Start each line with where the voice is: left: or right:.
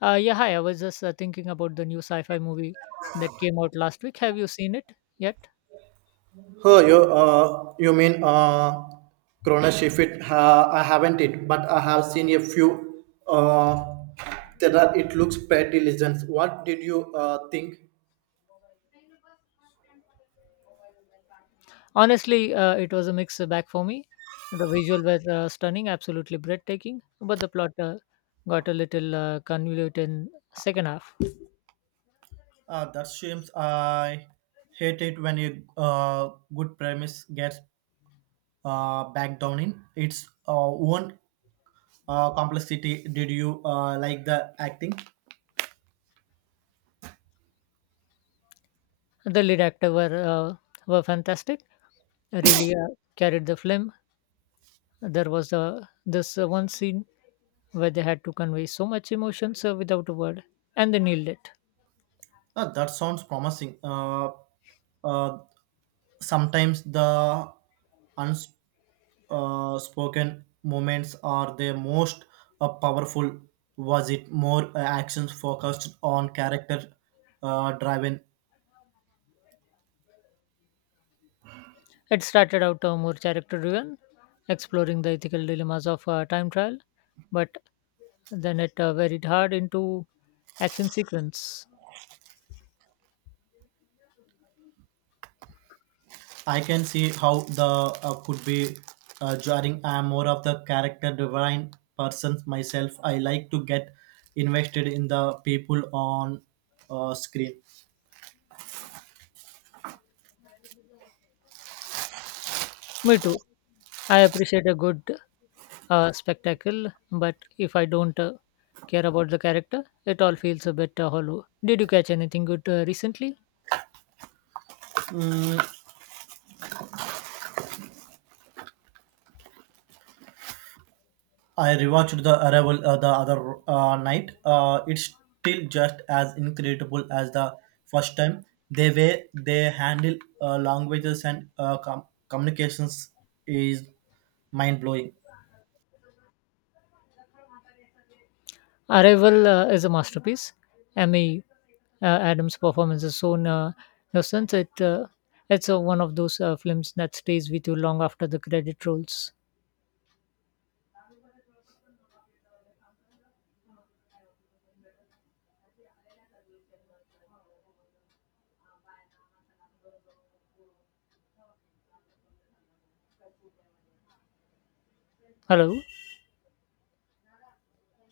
left: Yeah, hi. I was just thinking about the new sci-fi movie that came out last week. Have you seen it yet?
right: Oh, you mean Chronoshift? I haven't it, but I have seen a few. There are, it looks pretty legends. What did you think?
left: Honestly, it was a mixed bag for me. The visual was stunning, absolutely breathtaking, but the plot got a little convoluted in second half.
right: That seems I hate it when a good premise gets back down in its own complexity. Did you like the acting?
left: The lead actor were fantastic. Really carried the film. There was this one scene where they had to convey so much emotions without a word, and they nailed it.
right: That sounds promising. Uh, Sometimes the unspoken spoken moments are the most powerful. Was it more actions focused on character driven?
left: It started out more character driven, exploring the ethical dilemmas of time trial, but then it varied hard into action sequence.
right: I can see how the could be jarring. I am more of the character driven person myself. I like to get invested in the people on screen.
left: Me too. I appreciate a good spectacle, but if I don't care about the character, it all feels a bit hollow. Did you catch anything good recently?
right: I rewatched The Arrival the other night. It's still just as incredible as the first time. The way they handle languages and communications is mind blowing.
left: Arrival is a masterpiece. Emmy Adams' performance is so innocent. It's one of those films that stays with you long after the credit rolls. Hello.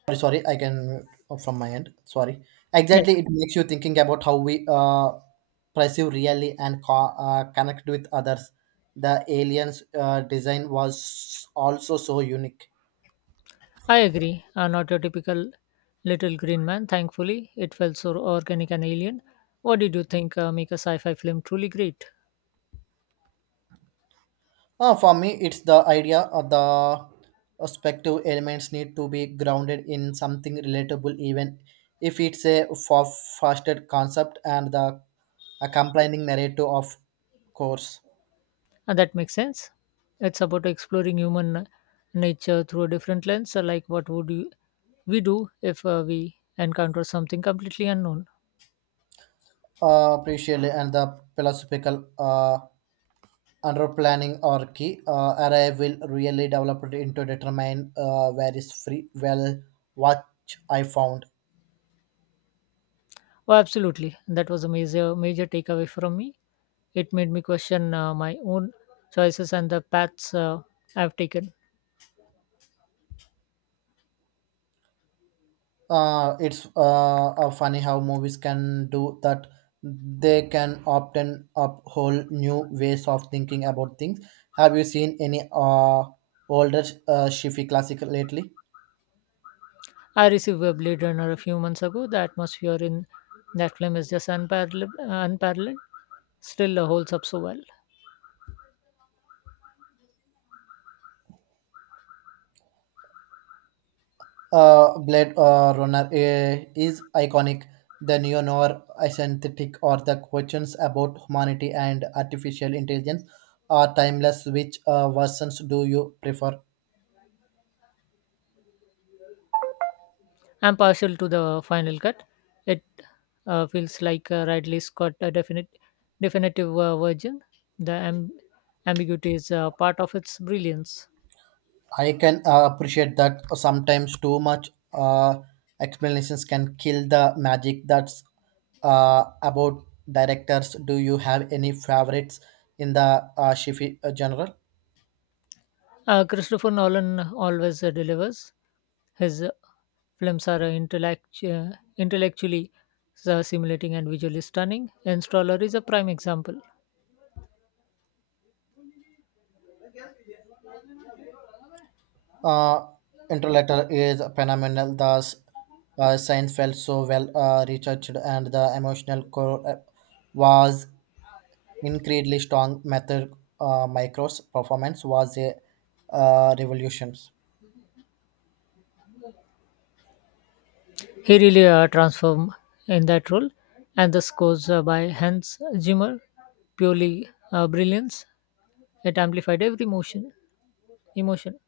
right: Sorry, sorry, I can oh, from my end. Sorry.
left: Yeah,
right: Exactly, it makes you thinking about how we perceive really and connect with others. The aliens' design was also so unique.
left: I agree. Not your typical little green man, thankfully. It felt so organic and alien. What did you think make a sci fi film truly great?
right: For me, it's the idea of the perspective elements need to be grounded in something relatable, even if it's a far-fetched concept and the accompanying narrative, of course.
left: And that makes sense. It's about exploring human nature through a different lens, like we do if we encounter something completely unknown.
right: Appreciably, and the philosophical underplanning or key array will really develop it into determine where is free. Well, what I found.
left: Oh, absolutely. That was a major, major takeaway from me. It made me question my own choices and the paths I've taken.
right: It's funny how movies can do that. They can often up whole new ways of thinking about things. Have you seen any older shifi classic lately?
left: I received a Blade Runner a few months ago. The atmosphere in that film is just unparalleled. Still holds up so well.
right: Blade runner is iconic. The neo-noir synthetic or the questions about humanity and artificial intelligence are timeless. Which versions do you prefer?
left: I'm partial to the final cut. It feels like Ridley Scott a definitive virgin. The ambiguity is part of its brilliance.
right: I can appreciate that. Sometimes too much explanations can kill the magic. That's about directors. Do you have any favorites in the Shifi genre?
left: Christopher Nolan always delivers. His films are intellectually simulating and visually stunning. Installer is a prime example.
right: Uh, Interletter is phenomenal. The science felt so well researched, and the emotional core was incredibly strong. Method Micro's performance was a revolution.
left: He really transformed in that role, and the scores by Hans Zimmer, purely brilliance. It amplified every emotion.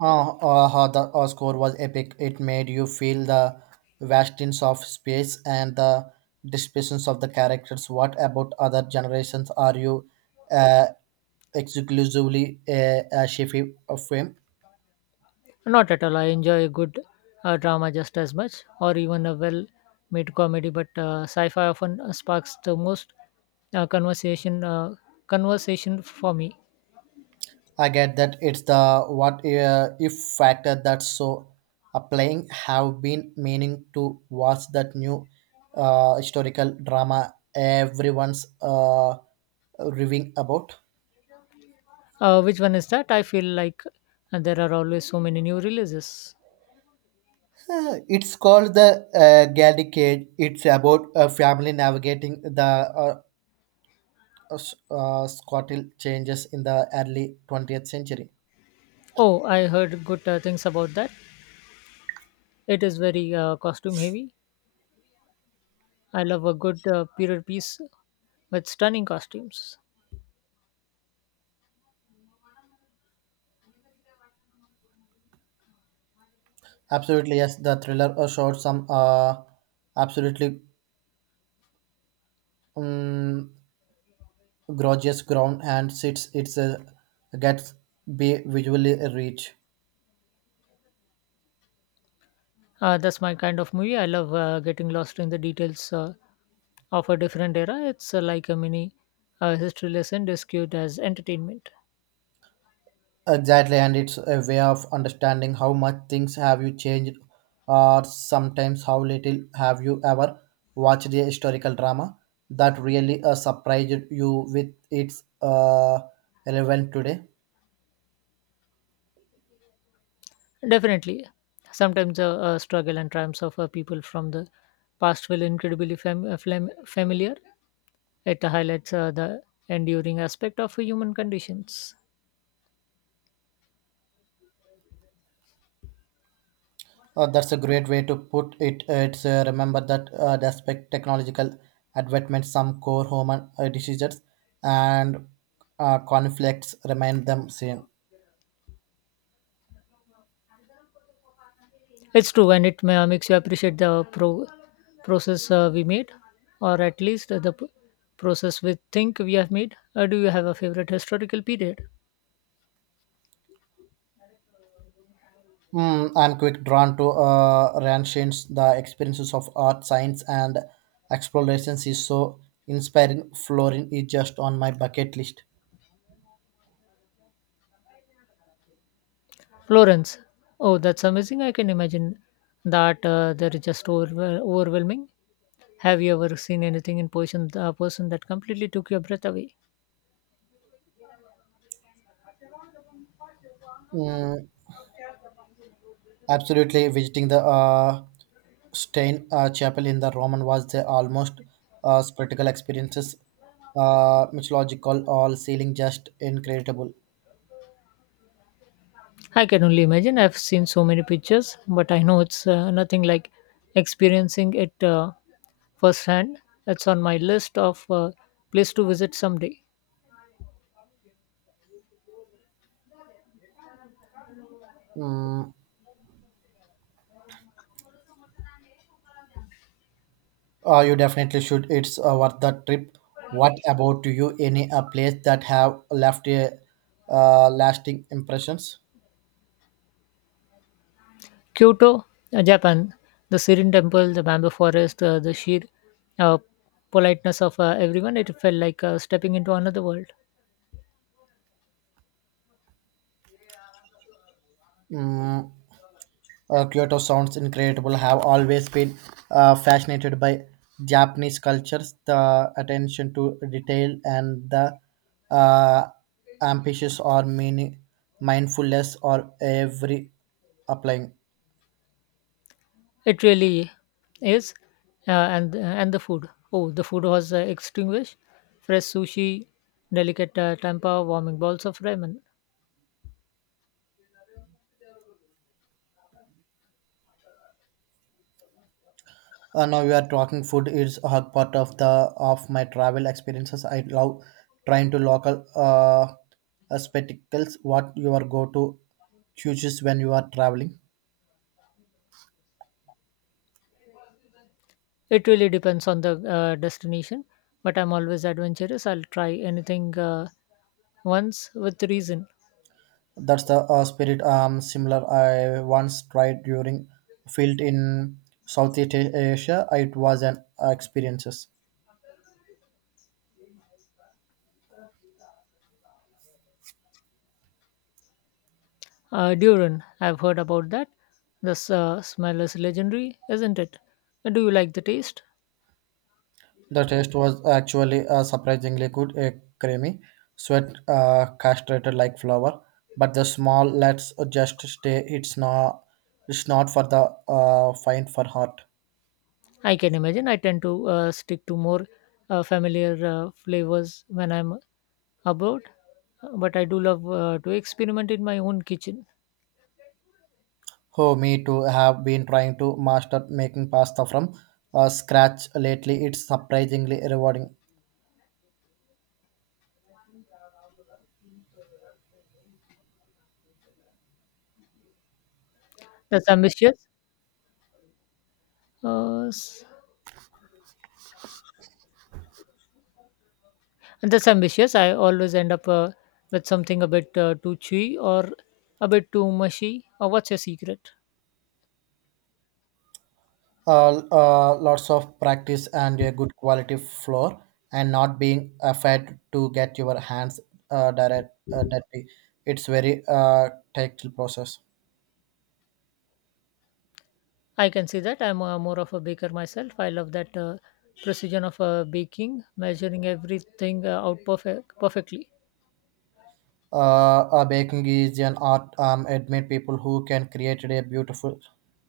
right: The score was epic. It made you feel the vastness of space and the dispositions of the characters. What about other generations? Are you uh, exclusively a Shifi film?
left: Not at all. I enjoy a good drama just as much, or even a well-made comedy. But sci-fi often sparks the most uh, conversation. Uh, conversation for me.
right: I get that it's the what if factor that's so applying. Have been meaning to watch that new historical drama everyone's raving about.
left: Which one is that? I feel like there are always so many new releases.
right: It's called the Gaelic Age. It's about a family navigating the uh, Scottish changes in the early 20th century.
left: Oh, I heard good things about that. It is very costume heavy. I love a good period piece with stunning costumes.
right: Absolutely, yes. The thriller showed some absolutely um, gorgeous ground and sits. It's gets be visually rich.
left: That's my kind of movie. I love getting lost in the details of a different era. It's like a mini history lesson discussed as entertainment.
right: Exactly, and it's a way of understanding how much things have you changed, or sometimes how little. Have you ever watched a historical drama that really surprised you with its relevant today.
left: Definitely. Sometimes struggle and triumphs of people from the past feel incredibly familiar. It highlights the enduring aspect of human conditions.
right: That's a great way to put it. It's remember that despite technological advancements, some core human decisions and conflicts remain them same.
left: It's true, and it makes you appreciate the process we made, or at least the process we think we have made. Do you have a favorite historical period?
right: Mm, I'm quick drawn to Ranshin's the experiences of art, science, and explorations is so inspiring. Florin is just on my bucket list.
left: Florence. Oh, that's amazing. I can imagine that they're just overwhelming. Have you ever seen anything in person, that completely took your breath away?
right: Mm, absolutely, visiting the Stein Chapel in the Roman was the almost spectacle experiences, mythological, all ceiling just incredible.
left: I can only imagine. I've seen so many pictures, but I know it's nothing like experiencing it firsthand. It's on my list of place to visit someday.
right: Mm, you definitely should. It's worth the trip. What about you? Any place that have left a lasting impressions?
left: Kyoto, Japan, the serene temple, the bamboo forest, the sheer uh, politeness of everyone. It felt like stepping into another world.
right: Mm, Kyoto sounds incredible. Have always been fascinated by Japanese cultures, the attention to detail, and the uh, ambitious or meaning mindfulness or every applying.
left: It really is, and the food. Oh, the food was extinguished. Fresh sushi, delicate tempura, warming bowls of ramen.
right: Now you are talking. Food is a part of the of my travel experiences. I love trying to local spectacles. What your go to choices when you are traveling?
left: It really depends on the destination, but I'm always adventurous. I'll try anything once with reason.
right: That's the spirit. Similar. I once tried during field in Southeast Asia. It was an experiences.
left: Duran, I've heard about that. The smell is legendary, isn't it? Do you like the taste?
right: The taste was actually surprisingly good, a creamy, sweet, castrated like flour. But the small let's just stay. It's not. It's not for the fine for heart.
left: I can imagine. I tend to stick to more familiar flavors when I'm abroad, but I do love to experiment in my own kitchen.
right: Oh, me too. Have been trying to master making pasta from scratch lately. It's surprisingly rewarding.
left: That's ambitious. Uh, I always end up with something a bit too chewy or a bit too mushy. What's your secret?
right: Lots of practice and a good quality floor and not being afraid to get your hands direct dirty. It's very tactile process.
left: I can see that. I'm more of a baker myself. I love that precision of baking, measuring everything out perfectly.
right: uh, Baking is an art. Admit people who can create a beautiful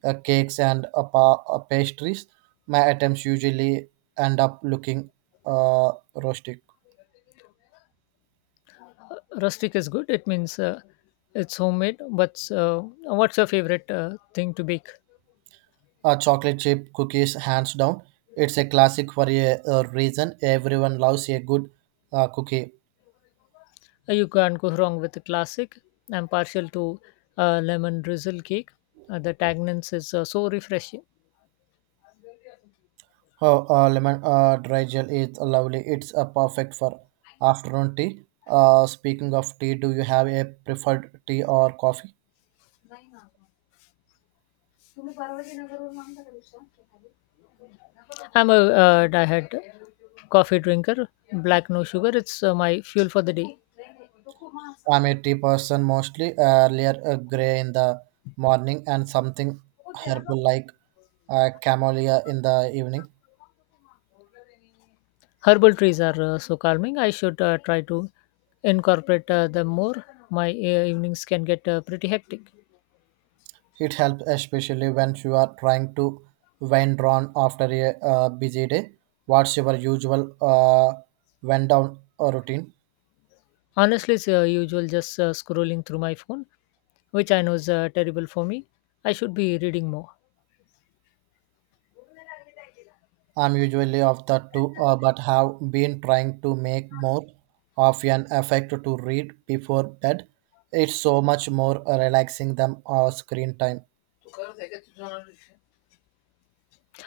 right: cakes and pastries. My attempts usually end up looking rustic.
left: Rustic is good. It means it's homemade. But what's your favorite thing to bake?
right: Chocolate chip cookies, hands down. It's a classic for a reason. Everyone loves a good cookie.
left: You can't go wrong with the classic. I'm partial to lemon drizzle cake. The tanginess is so refreshing.
right: Oh, lemon dry gel is lovely. It's perfect for afternoon tea. Speaking of tea, do you have a preferred tea or coffee?
left: I'm a diehard coffee drinker. Black, no sugar. It's my fuel for the day.
right: I'm a tea person mostly. Earlier, a gray in the morning and something herbal like camellia in the evening.
left: Herbal trees are so calming. I should try to incorporate them more. My evenings can get pretty hectic.
right: It helps especially when you are trying to wind down after a busy day. What's your usual wind down routine?
left: Honestly, it's usual just scrolling through my phone, which I know is terrible for me. I should be reading more.
right: I'm usually of the two, but have been trying to make more of an effect to read before bed. It's so much more relaxing than screen time.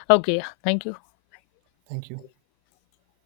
left: Okay, yeah, thank you.
right: Thank you.